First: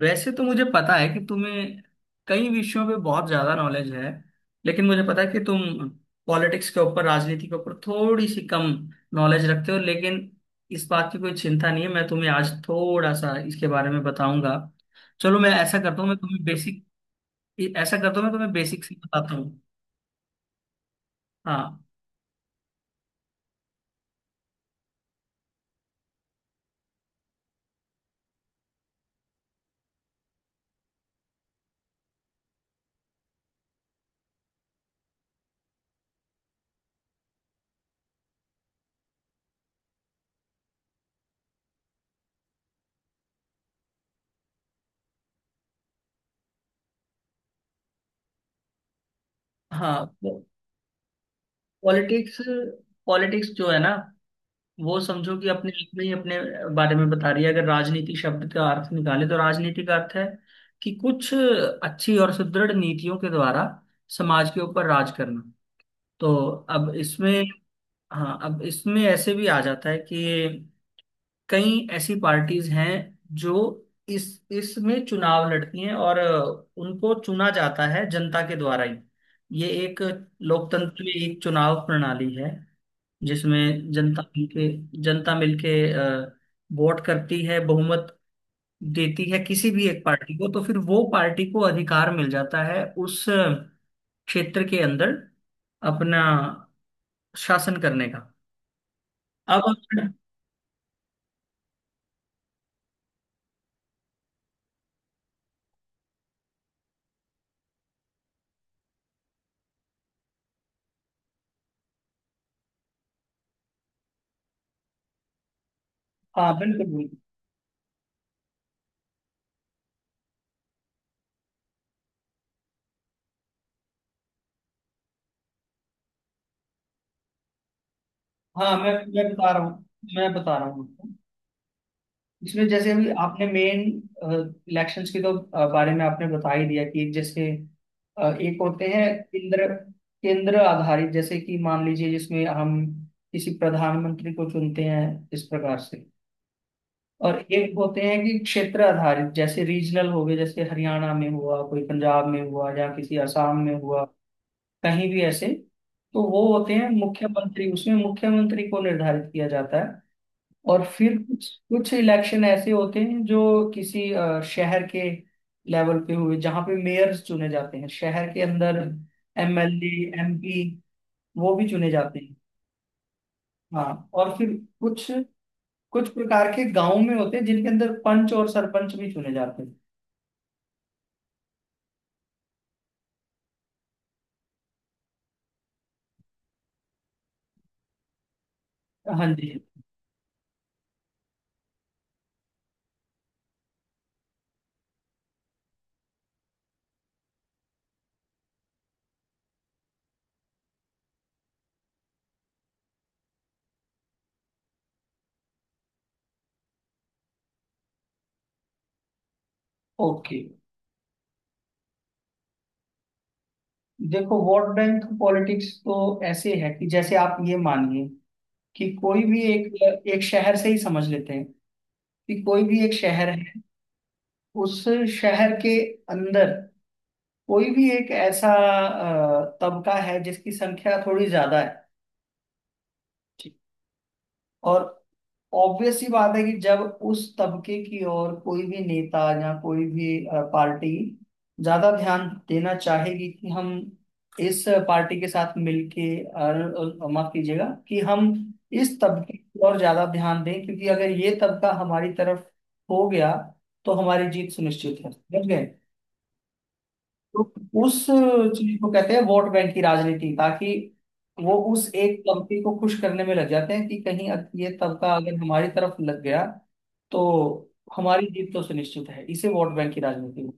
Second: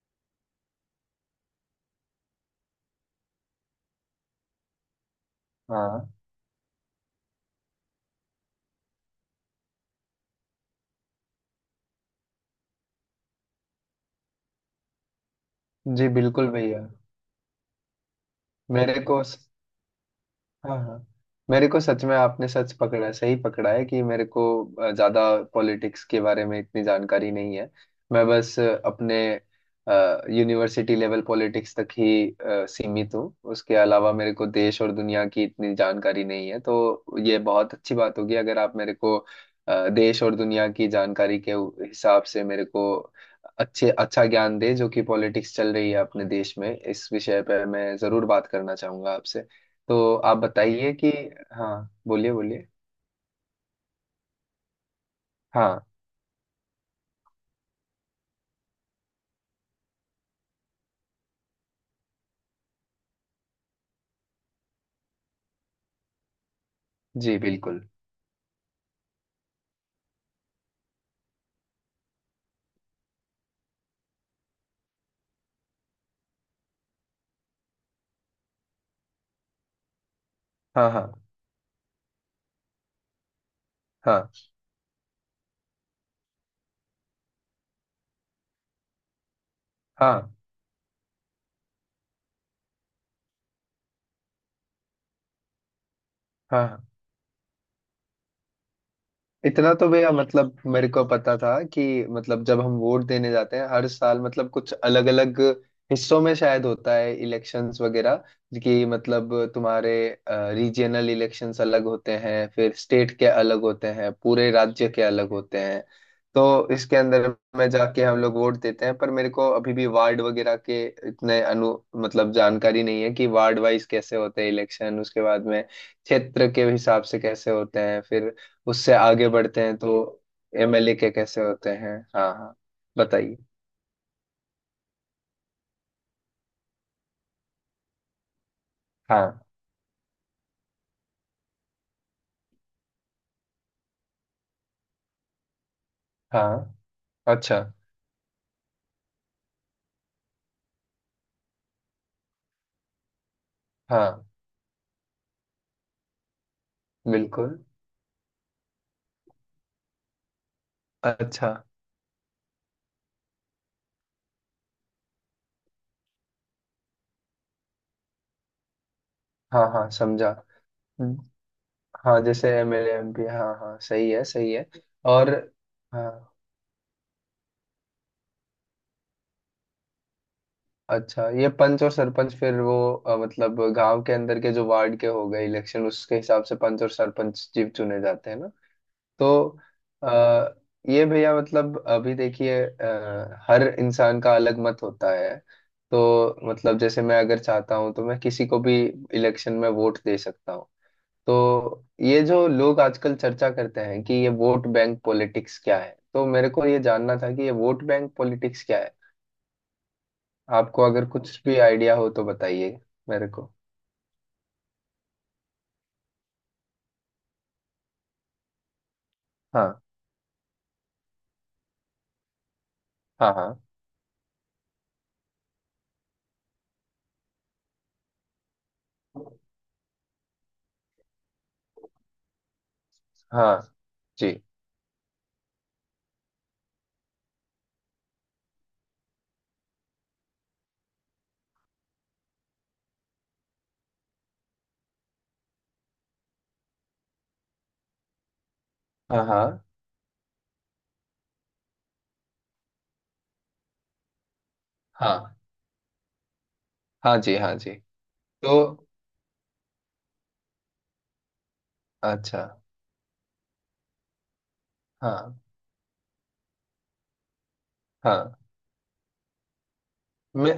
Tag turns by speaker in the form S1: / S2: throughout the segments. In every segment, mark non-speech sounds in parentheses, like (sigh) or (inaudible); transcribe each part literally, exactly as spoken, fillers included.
S1: वैसे तो मुझे पता है कि तुम्हें कई विषयों पे बहुत ज्यादा नॉलेज है, लेकिन मुझे पता है कि तुम
S2: हाँ
S1: पॉलिटिक्स के ऊपर, राजनीति के ऊपर थोड़ी सी कम नॉलेज रखते हो। लेकिन इस बात की कोई चिंता नहीं है, मैं तुम्हें आज थोड़ा सा इसके बारे में बताऊंगा। चलो, मैं ऐसा करता हूँ
S2: जी
S1: मैं तुम्हें
S2: बिल्कुल
S1: बेसिक
S2: भैया।
S1: ऐसा करता हूँ, मैं तुम्हें बेसिक से
S2: मेरे को
S1: बताता
S2: स-
S1: हूँ।
S2: हाँ हाँ। मेरे को
S1: हाँ
S2: सच में आपने सच पकड़ा है सही पकड़ा है कि मेरे को अ, ज्यादा पॉलिटिक्स के बारे में इतनी जानकारी नहीं है। मैं बस अ, अपने यूनिवर्सिटी लेवल पॉलिटिक्स तक ही अ, सीमित हूँ। उसके अलावा मेरे को देश और दुनिया की इतनी जानकारी नहीं है, तो ये बहुत अच्छी बात होगी अगर आप मेरे को अ, देश और दुनिया की जानकारी के उ- हिसाब से मेरे को अच्छे अच्छा ज्ञान दे, जो कि पॉलिटिक्स चल रही है अपने देश में। इस विषय पर मैं जरूर बात करना चाहूंगा आपसे। तो
S1: हाँ।
S2: आप बताइए कि। हाँ, बोलिए
S1: पॉलिटिक्स
S2: बोलिए।
S1: पॉलिटिक्स जो है ना, वो समझो कि अपने
S2: हाँ
S1: आप में ही अपने बारे में बता रही है। अगर राजनीति शब्द का अर्थ निकाले तो राजनीति का अर्थ है कि कुछ अच्छी और सुदृढ़ नीतियों के द्वारा समाज के ऊपर राज करना। तो अब इसमें,
S2: जी बिल्कुल।
S1: हाँ, अब इसमें ऐसे भी आ जाता है कि कई ऐसी पार्टीज हैं जो इस इसमें चुनाव लड़ती हैं, और उनको चुना जाता है जनता के द्वारा ही। ये एक
S2: हाँ
S1: लोकतंत्र में
S2: हाँ।
S1: एक चुनाव प्रणाली है जिसमें जनता
S2: हाँ
S1: मिलके जनता मिलके अ, वोट करती है, बहुमत देती है किसी भी एक
S2: हाँ
S1: पार्टी को। तो फिर वो पार्टी को अधिकार मिल जाता है उस क्षेत्र के अंदर अपना
S2: हाँ हाँ।
S1: शासन करने का। अब
S2: इतना तो
S1: आप-
S2: भैया मतलब मेरे को पता था कि मतलब जब हम वोट देने जाते हैं हर साल, मतलब कुछ अलग अलग हिस्सों में शायद होता है इलेक्शंस वगैरह, कि मतलब तुम्हारे रीजनल इलेक्शंस अलग होते हैं, फिर स्टेट के अलग होते हैं, पूरे राज्य के अलग होते हैं।
S1: हाँ
S2: तो
S1: बिल्कुल
S2: इसके
S1: बिल्कुल।
S2: अंदर में जाके हम लोग वोट देते हैं, पर मेरे को अभी भी वार्ड वगैरह के इतने अनु मतलब जानकारी नहीं है कि वार्ड वाइज कैसे होते हैं इलेक्शन, उसके बाद में क्षेत्र के हिसाब से कैसे होते हैं, फिर
S1: हाँ मैं
S2: उससे
S1: मैं
S2: आगे
S1: बता रहा
S2: बढ़ते हैं
S1: हूँ,
S2: तो
S1: मैं बता रहा हूँ
S2: एमएलए
S1: आपको।
S2: के कैसे होते हैं। हाँ हाँ,
S1: इसमें जैसे अभी
S2: बताइए।
S1: आपने मेन इलेक्शंस के तो अ, बारे में आपने बता ही दिया कि जैसे अ, एक होते हैं
S2: हाँ
S1: केंद्र केंद्र आधारित, जैसे कि मान लीजिए जिसमें हम किसी प्रधानमंत्री को चुनते हैं इस प्रकार से।
S2: हाँ।
S1: और
S2: अच्छा।
S1: एक होते हैं कि क्षेत्र आधारित, जैसे रीजनल हो गए, जैसे हरियाणा में हुआ कोई, पंजाब में हुआ या किसी असम में हुआ,
S2: हाँ।
S1: कहीं भी ऐसे। तो वो होते हैं
S2: बिल्कुल।
S1: मुख्यमंत्री, उसमें मुख्यमंत्री को निर्धारित किया जाता है। और फिर कुछ
S2: अच्छा।
S1: कुछ इलेक्शन ऐसे होते हैं जो किसी अ, शहर के लेवल पे हुए, जहाँ पे मेयर्स चुने जाते हैं शहर के अंदर।
S2: हाँ हाँ,
S1: एमएलए
S2: समझा।
S1: एमपी
S2: हम्म,
S1: वो भी चुने जाते
S2: हाँ,
S1: हैं।
S2: जैसे एमएलए एमपी, हाँ हाँ,
S1: हाँ,
S2: सही है
S1: और
S2: सही
S1: फिर
S2: है।
S1: कुछ
S2: और।
S1: कुछ
S2: हाँ।
S1: प्रकार के गांव में होते हैं जिनके अंदर पंच और सरपंच भी चुने जाते हैं।
S2: अच्छा, ये पंच और सरपंच फिर वो अ, मतलब गांव के अंदर के जो वार्ड के हो गए इलेक्शन, उसके हिसाब से पंच और सरपंच जीव चुने जाते हैं ना।
S1: हाँ जी।
S2: तो आ, ये भैया मतलब अभी देखिए, अ, हर इंसान का अलग मत होता है, तो मतलब जैसे मैं अगर चाहता हूँ तो मैं किसी को भी इलेक्शन में वोट दे सकता हूँ। तो ये जो लोग आजकल चर्चा करते हैं कि ये वोट बैंक पॉलिटिक्स क्या है, तो मेरे को ये जानना था कि ये वोट बैंक पॉलिटिक्स क्या है।
S1: ओके,
S2: आपको अगर कुछ भी आइडिया हो तो बताइए मेरे को।
S1: देखो वोट बैंक पॉलिटिक्स तो ऐसे है कि जैसे आप ये मानिए कि कोई भी
S2: हाँ
S1: एक एक शहर से ही समझ लेते हैं कि कोई भी एक शहर
S2: हाँ हाँ
S1: है। उस शहर के अंदर कोई भी एक ऐसा अ, तबका है जिसकी संख्या थोड़ी ज्यादा है, ठीक।
S2: हाँ जी,
S1: और ऑब्वियस सी बात है कि जब उस तबके की ओर कोई भी नेता या कोई भी अ, पार्टी ज्यादा ध्यान देना चाहेगी कि हम इस पार्टी के साथ मिलके और और माफ कीजिएगा, कि हम इस
S2: हाँ।
S1: तबके की
S2: हाँ
S1: ओर ज्यादा ध्यान दें क्योंकि अगर ये तबका हमारी तरफ हो गया तो हमारी जीत सुनिश्चित है,
S2: हाँ
S1: समझ गए।
S2: हाँ जी,
S1: तो
S2: हाँ जी।
S1: उस चीज
S2: तो।
S1: को कहते हैं वोट बैंक की राजनीति, ताकि वो उस एक
S2: अच्छा।
S1: कंपनी को खुश करने में लग जाते हैं कि कहीं अग- ये तबका अगर
S2: हाँ
S1: हमारी तरफ लग गया तो हमारी
S2: हाँ।
S1: जीत तो सुनिश्चित है। इसे वोट बैंक की राजनीति में।
S2: मैं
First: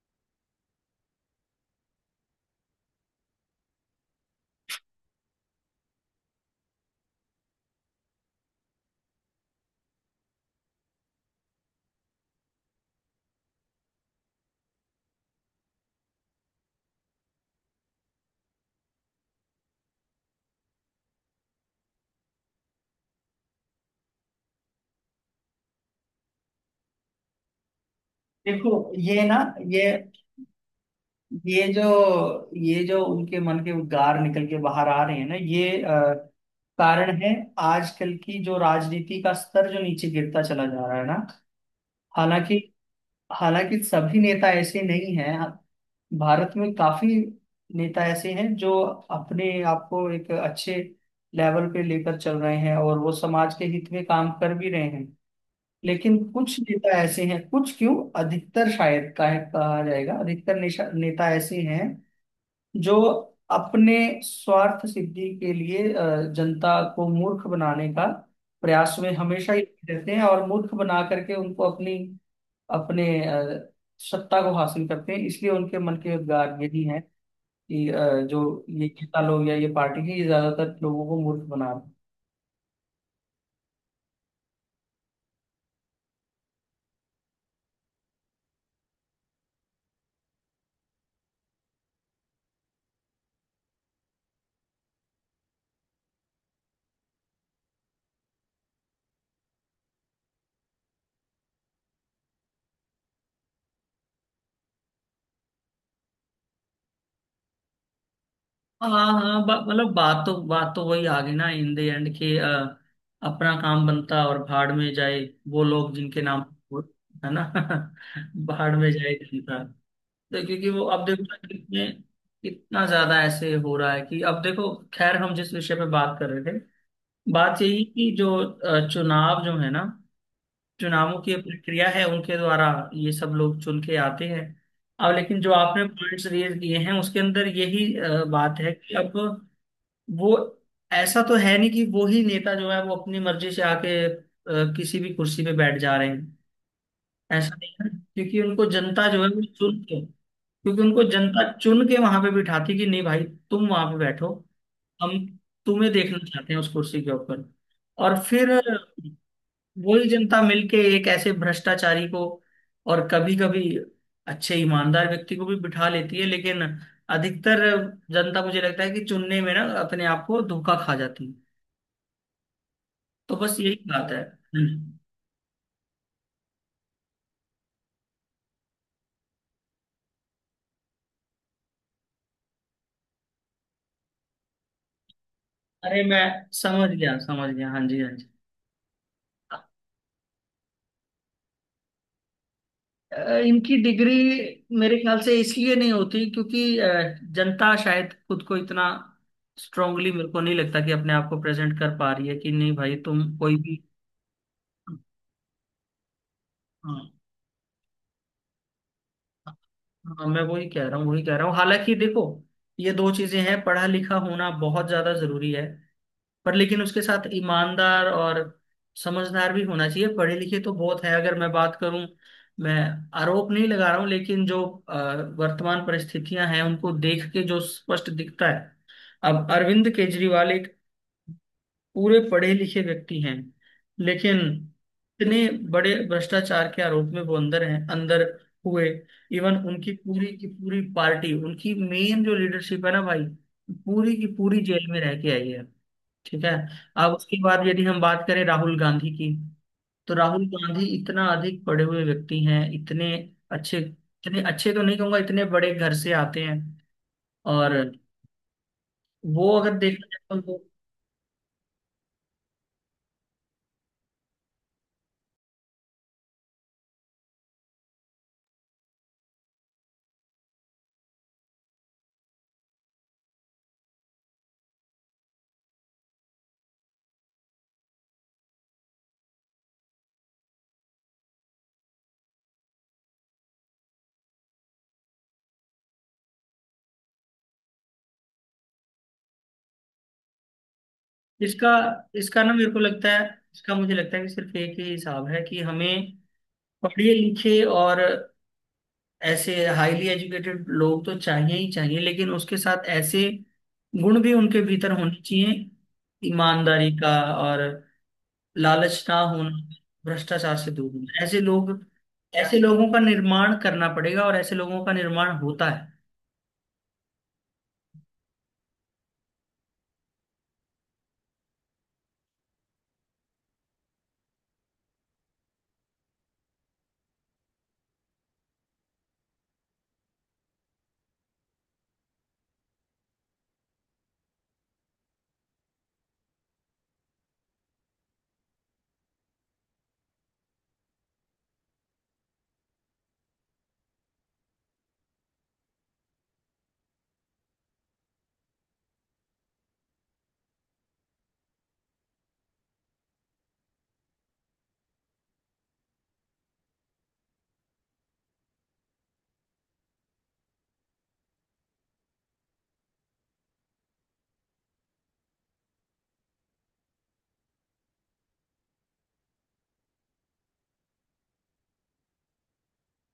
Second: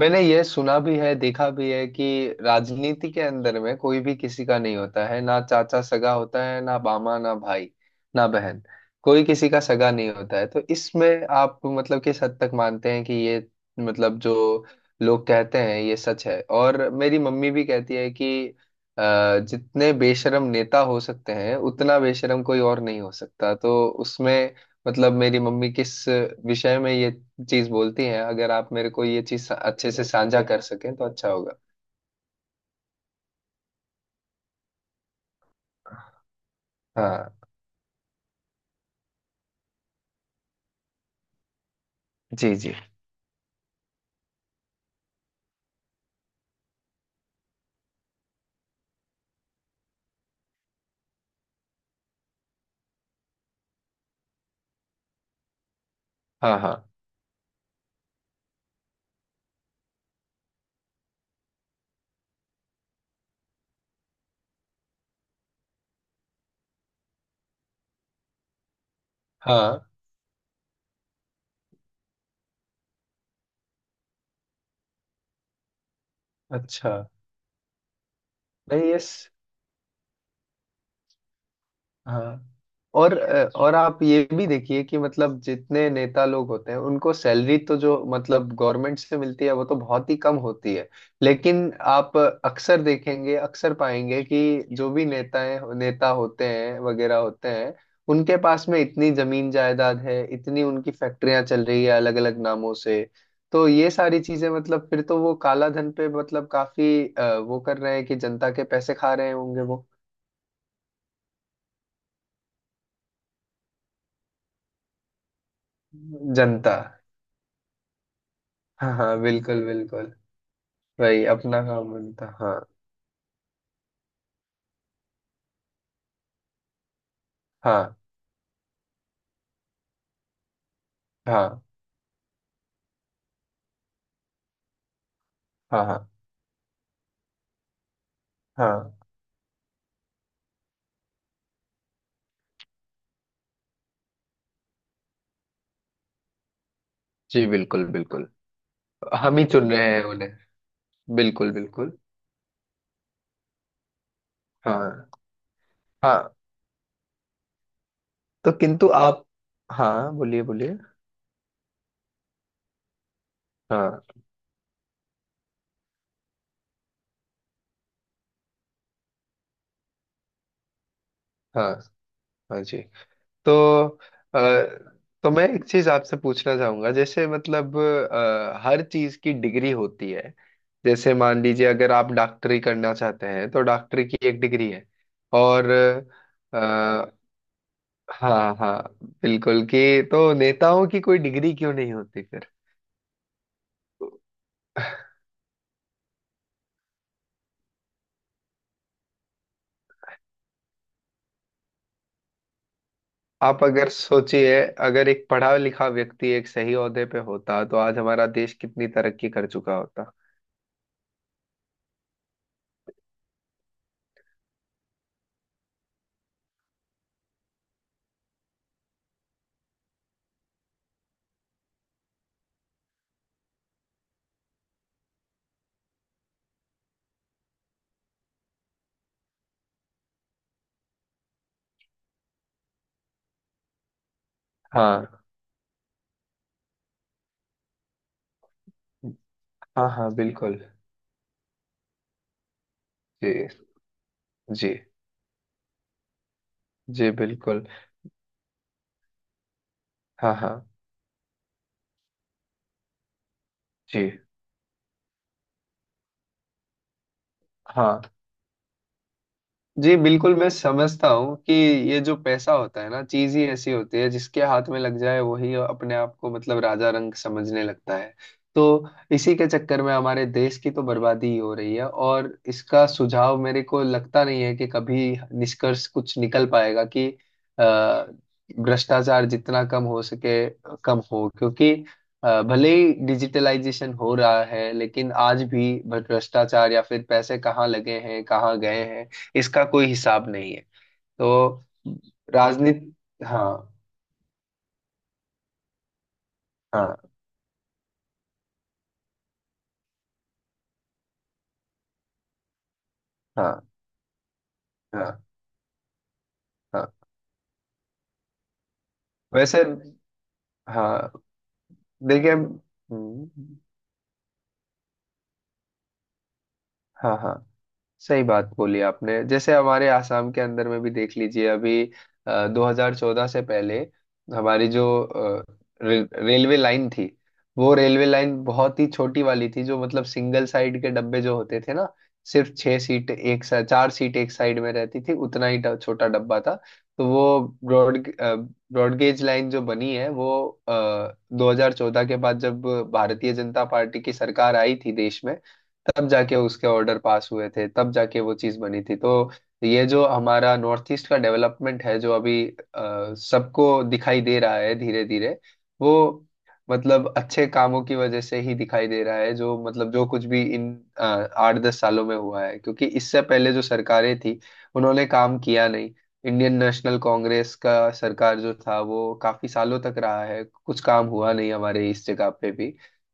S2: मैंने ये सुना भी है देखा भी है कि राजनीति के अंदर में कोई भी किसी का नहीं होता है, ना चाचा सगा होता है, ना मामा, ना भाई, ना बहन। कोई किसी का सगा नहीं होता है। तो इसमें आप मतलब किस हद तक मानते हैं कि ये मतलब जो लोग कहते हैं ये सच है? और मेरी मम्मी भी कहती है कि अ, जितने बेशरम नेता हो सकते हैं उतना बेशरम कोई और नहीं हो सकता। तो उसमें मतलब मेरी मम्मी किस विषय में ये चीज बोलती हैं, अगर आप मेरे
S1: देखो
S2: को
S1: ये
S2: ये
S1: ना
S2: चीज
S1: ये
S2: अच्छे से साझा कर सकें तो अच्छा होगा।
S1: ये जो ये जो उनके मन के उद्गार निकल के बाहर आ रहे हैं ना, ये अ, कारण है
S2: हाँ।
S1: आजकल की जो राजनीति का स्तर जो नीचे गिरता चला जा रहा है ना।
S2: जी
S1: हालांकि,
S2: जी।
S1: हालांकि सभी नेता ऐसे नहीं हैं। भारत में काफी नेता ऐसे हैं जो अपने आप को एक अच्छे लेवल पे लेकर चल रहे हैं और वो समाज के हित में काम कर भी रहे हैं। लेकिन
S2: हाँ
S1: कुछ
S2: हाँ
S1: नेता ऐसे हैं, कुछ क्यों, अधिकतर शायद कहा कहा जाएगा, अधिकतर नेशा- नेता ऐसे हैं जो अपने स्वार्थ सिद्धि के लिए अ, जनता को मूर्ख बनाने का प्रयास में हमेशा ही
S2: हाँ।
S1: लगे रहते हैं और मूर्ख बना करके उनको अपनी अपने अ, सत्ता को हासिल करते हैं। इसलिए उनके मन के उद्गार यही
S2: अच्छा।
S1: हैं कि अ, जो ये
S2: नहीं ये।
S1: नेता लोग या ये पार्टी है, ये ज्यादातर लोगों को मूर्ख बना रहे हैं।
S2: हाँ। और अ, और आप ये भी देखिए कि मतलब जितने नेता लोग होते हैं उनको सैलरी तो जो मतलब गवर्नमेंट से मिलती है वो तो बहुत ही कम होती है। लेकिन आप अक्सर देखेंगे अक्सर पाएंगे कि जो भी नेताएं नेता होते हैं वगैरह होते हैं, उनके पास में इतनी जमीन जायदाद है, इतनी उनकी फैक्ट्रियां चल रही है अलग अलग नामों से। तो ये सारी चीजें मतलब फिर तो वो काला धन पे मतलब काफी अ, वो कर रहे हैं कि जनता के
S1: हाँ
S2: पैसे खा रहे
S1: हाँ,
S2: होंगे
S1: बा-
S2: वो।
S1: मतलब बात तो बात तो वही आ गई ना इन द एंड, कि अ, अपना काम बनता और भाड़ में जाए वो लोग जिनके नाम,
S2: जनता।
S1: है ना। (laughs) भाड़ में
S2: हाँ
S1: जाए
S2: हाँ,
S1: जनता।
S2: बिल्कुल बिल्कुल।
S1: तो क्योंकि वो, अब देखो
S2: वही
S1: ना
S2: अपना
S1: कितने
S2: काम बनता, हाँ
S1: कितना ज्यादा ऐसे हो रहा है कि अब देखो, खैर हम जिस विषय पे बात कर रहे थे, बात यही
S2: हाँ
S1: कि जो अ, चुनाव जो है ना, चुनावों की
S2: हाँ
S1: प्रक्रिया है, उनके द्वारा ये सब लोग चुन के आते हैं। अब लेकिन जो आपने
S2: हाँ हाँ
S1: पॉइंट्स रेज किए हैं उसके अंदर यही अ, बात है कि
S2: हाँ।
S1: अब वो, ऐसा तो है नहीं कि वो ही नेता जो है वो अपनी मर्जी से आके अ, किसी भी कुर्सी पे बैठ जा रहे हैं।
S2: जी
S1: ऐसा नहीं
S2: बिल्कुल
S1: है
S2: बिल्कुल।
S1: क्योंकि उनको जनता जो है
S2: हम
S1: वो
S2: ही चुन
S1: चुन
S2: रहे
S1: के,
S2: हैं उन्हें।
S1: क्योंकि उनको जनता
S2: बिल्कुल
S1: चुन के
S2: बिल्कुल।
S1: वहां पे बिठाती कि नहीं भाई तुम वहां पे बैठो,
S2: हाँ
S1: हम तुम्हें देखना
S2: हाँ।
S1: चाहते हैं उस कुर्सी के ऊपर। और फिर
S2: तो किंतु आप,
S1: वही
S2: हाँ,
S1: जनता
S2: बोलिए
S1: मिलके
S2: बोलिए।
S1: एक ऐसे भ्रष्टाचारी को और कभी कभी
S2: हाँ
S1: अच्छे ईमानदार व्यक्ति को भी बिठा लेती है। लेकिन अधिकतर जनता मुझे लगता है कि चुनने में ना अपने आप को धोखा खा जाती है।
S2: हाँ। हाँ जी।
S1: तो
S2: तो
S1: बस यही बात है।
S2: अ,
S1: हम्म।
S2: तो मैं एक चीज आपसे पूछना चाहूंगा, जैसे मतलब अ, हर चीज की डिग्री होती है। जैसे मान लीजिए अगर आप डॉक्टरी करना चाहते हैं तो डॉक्टरी की एक डिग्री है। और
S1: अरे मैं
S2: अ,
S1: समझ गया समझ गया, हाँ जी हाँ जी।
S2: हाँ हाँ, बिल्कुल कि तो नेताओं की कोई डिग्री क्यों नहीं होती फिर?
S1: अ, इनकी डिग्री मेरे ख्याल से इसलिए नहीं होती क्योंकि अ, जनता शायद खुद को इतना स्ट्रांगली, मेरे को नहीं लगता कि अपने आप को प्रेजेंट कर पा रही है कि नहीं भाई तुम कोई
S2: आप
S1: भी।
S2: अगर सोचिए, अगर एक पढ़ा लिखा व्यक्ति एक सही ओहदे
S1: हाँ
S2: पे होता तो आज हमारा देश कितनी तरक्की कर चुका होता।
S1: हाँ, मैं वही कह रहा हूँ वही कह रहा हूँ। हालांकि देखो, ये दो चीजें हैं, पढ़ा लिखा होना बहुत ज्यादा जरूरी है, पर लेकिन उसके साथ ईमानदार और समझदार भी होना चाहिए। पढ़े लिखे तो बहुत है अगर मैं बात करूं, मैं आरोप नहीं लगा रहा हूँ लेकिन जो अ, वर्तमान परिस्थितियां हैं उनको देख के जो स्पष्ट दिखता है। अब अरविंद केजरीवाल एक पूरे पढ़े लिखे व्यक्ति हैं, लेकिन
S2: हाँ
S1: इतने बड़े भ्रष्टाचार के आरोप में वो अंदर हैं, अंदर हुए। इवन
S2: हाँ।
S1: उनकी
S2: हाँ,
S1: पूरी की
S2: बिल्कुल।
S1: पूरी पार्टी, उनकी मेन जो लीडरशिप है ना भाई,
S2: जी
S1: पूरी की पूरी
S2: जी।
S1: जेल में रह के आई है, ठीक है।
S2: जी
S1: अब उसके
S2: बिल्कुल।
S1: बाद यदि हम बात करें राहुल गांधी की, तो
S2: हाँ
S1: राहुल
S2: हाँ
S1: गांधी इतना अधिक पढ़े हुए व्यक्ति हैं, इतने अच्छे
S2: जी,
S1: इतने अच्छे तो नहीं कहूंगा, इतने बड़े घर से आते हैं। और
S2: हाँ।
S1: वो अगर
S2: जी
S1: देखा
S2: बिल्कुल।
S1: जाए तो
S2: मैं
S1: वो,
S2: समझता हूँ कि ये जो पैसा होता है ना, चीज ही ऐसी होती है जिसके हाथ में लग जाए वही अपने आप को मतलब राजा रंग समझने लगता है। तो इसी के चक्कर में हमारे देश की तो बर्बादी ही हो रही है, और इसका सुझाव मेरे को लगता नहीं है कि कभी निष्कर्ष कुछ निकल पाएगा कि अ, भ्रष्टाचार जितना कम हो सके कम हो। क्योंकि अ, भले ही डिजिटलाइजेशन हो रहा है लेकिन आज भी भ्रष्टाचार या फिर पैसे कहाँ लगे हैं कहाँ गए हैं, इसका कोई हिसाब नहीं है। तो
S1: इसका इसका ना मेरे को
S2: राजनीति।
S1: लगता है
S2: हाँ
S1: इसका मुझे लगता है कि सिर्फ एक ही हिसाब है कि हमें
S2: हाँ
S1: पढ़े लिखे और ऐसे हाईली एजुकेटेड लोग तो चाहिए ही चाहिए, लेकिन उसके साथ ऐसे
S2: हाँ
S1: गुण भी उनके भीतर होने
S2: हाँ
S1: चाहिए, ईमानदारी
S2: हाँ।
S1: का, और लालच ना होना,
S2: वैसे।
S1: भ्रष्टाचार से दूर
S2: हाँ।
S1: होना। ऐसे लोग
S2: देखिए।
S1: ऐसे लोगों का
S2: हम्म,
S1: निर्माण करना पड़ेगा, और ऐसे लोगों का निर्माण होता है।
S2: हाँ हाँ, सही बात बोली आपने। जैसे हमारे आसाम के अंदर में भी देख लीजिए, अभी अ, दो हज़ार चौदह से पहले हमारी जो अ, रे, रेलवे लाइन थी, वो रेलवे लाइन बहुत ही छोटी वाली थी, जो मतलब सिंगल साइड के डब्बे जो होते थे ना, सिर्फ छह सीट एक सा, चार सीट एक साइड में रहती थी, उतना ही ड- छोटा डब्बा था। तो वो ब्रॉड ब्रॉडगेज लाइन जो बनी है वो आ, दो हज़ार चौदह के बाद जब भारतीय जनता पार्टी की सरकार आई थी देश में, तब जाके उसके ऑर्डर पास हुए थे, तब जाके वो चीज़ बनी थी। तो ये जो हमारा नॉर्थ ईस्ट का डेवलपमेंट है जो अभी अ, सबको दिखाई दे रहा है धीरे धीरे, वो मतलब अच्छे कामों की वजह से ही दिखाई दे रहा है, जो मतलब जो कुछ भी इन अ, आठ दस सालों में हुआ है। क्योंकि इससे पहले जो सरकारें थी उन्होंने काम किया नहीं। इंडियन नेशनल कांग्रेस का सरकार जो था वो काफी सालों तक रहा है, कुछ काम हुआ नहीं हमारे इस जगह पे भी।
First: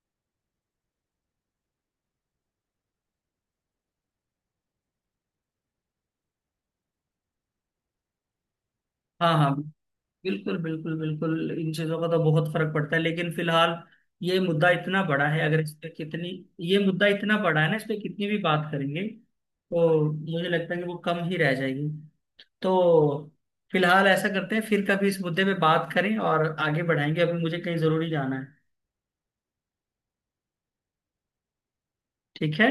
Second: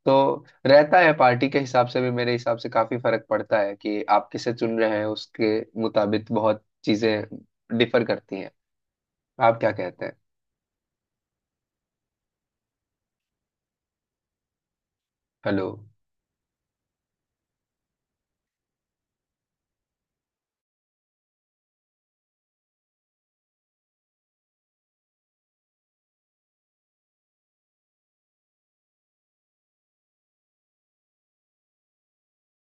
S2: तो रहता है पार्टी के हिसाब से भी, मेरे हिसाब से काफी फर्क पड़ता है कि आप किसे चुन रहे हैं, उसके मुताबिक बहुत चीजें डिफर करती हैं।
S1: हाँ हाँ,
S2: आप क्या कहते हैं?
S1: बिल्कुल बिल्कुल, बिल्कुल इन चीजों का तो बहुत फर्क पड़ता है। लेकिन फिलहाल ये मुद्दा इतना बड़ा है अगर
S2: हेलो।
S1: इस पे कितनी ये मुद्दा इतना बड़ा है ना, इस पे कितनी भी बात करेंगे तो मुझे लगता है कि वो कम ही रह जाएगी। तो फिलहाल ऐसा करते हैं, फिर कभी इस मुद्दे पे बात करें और आगे बढ़ाएंगे। अभी मुझे कहीं जरूरी जाना है। ठीक है।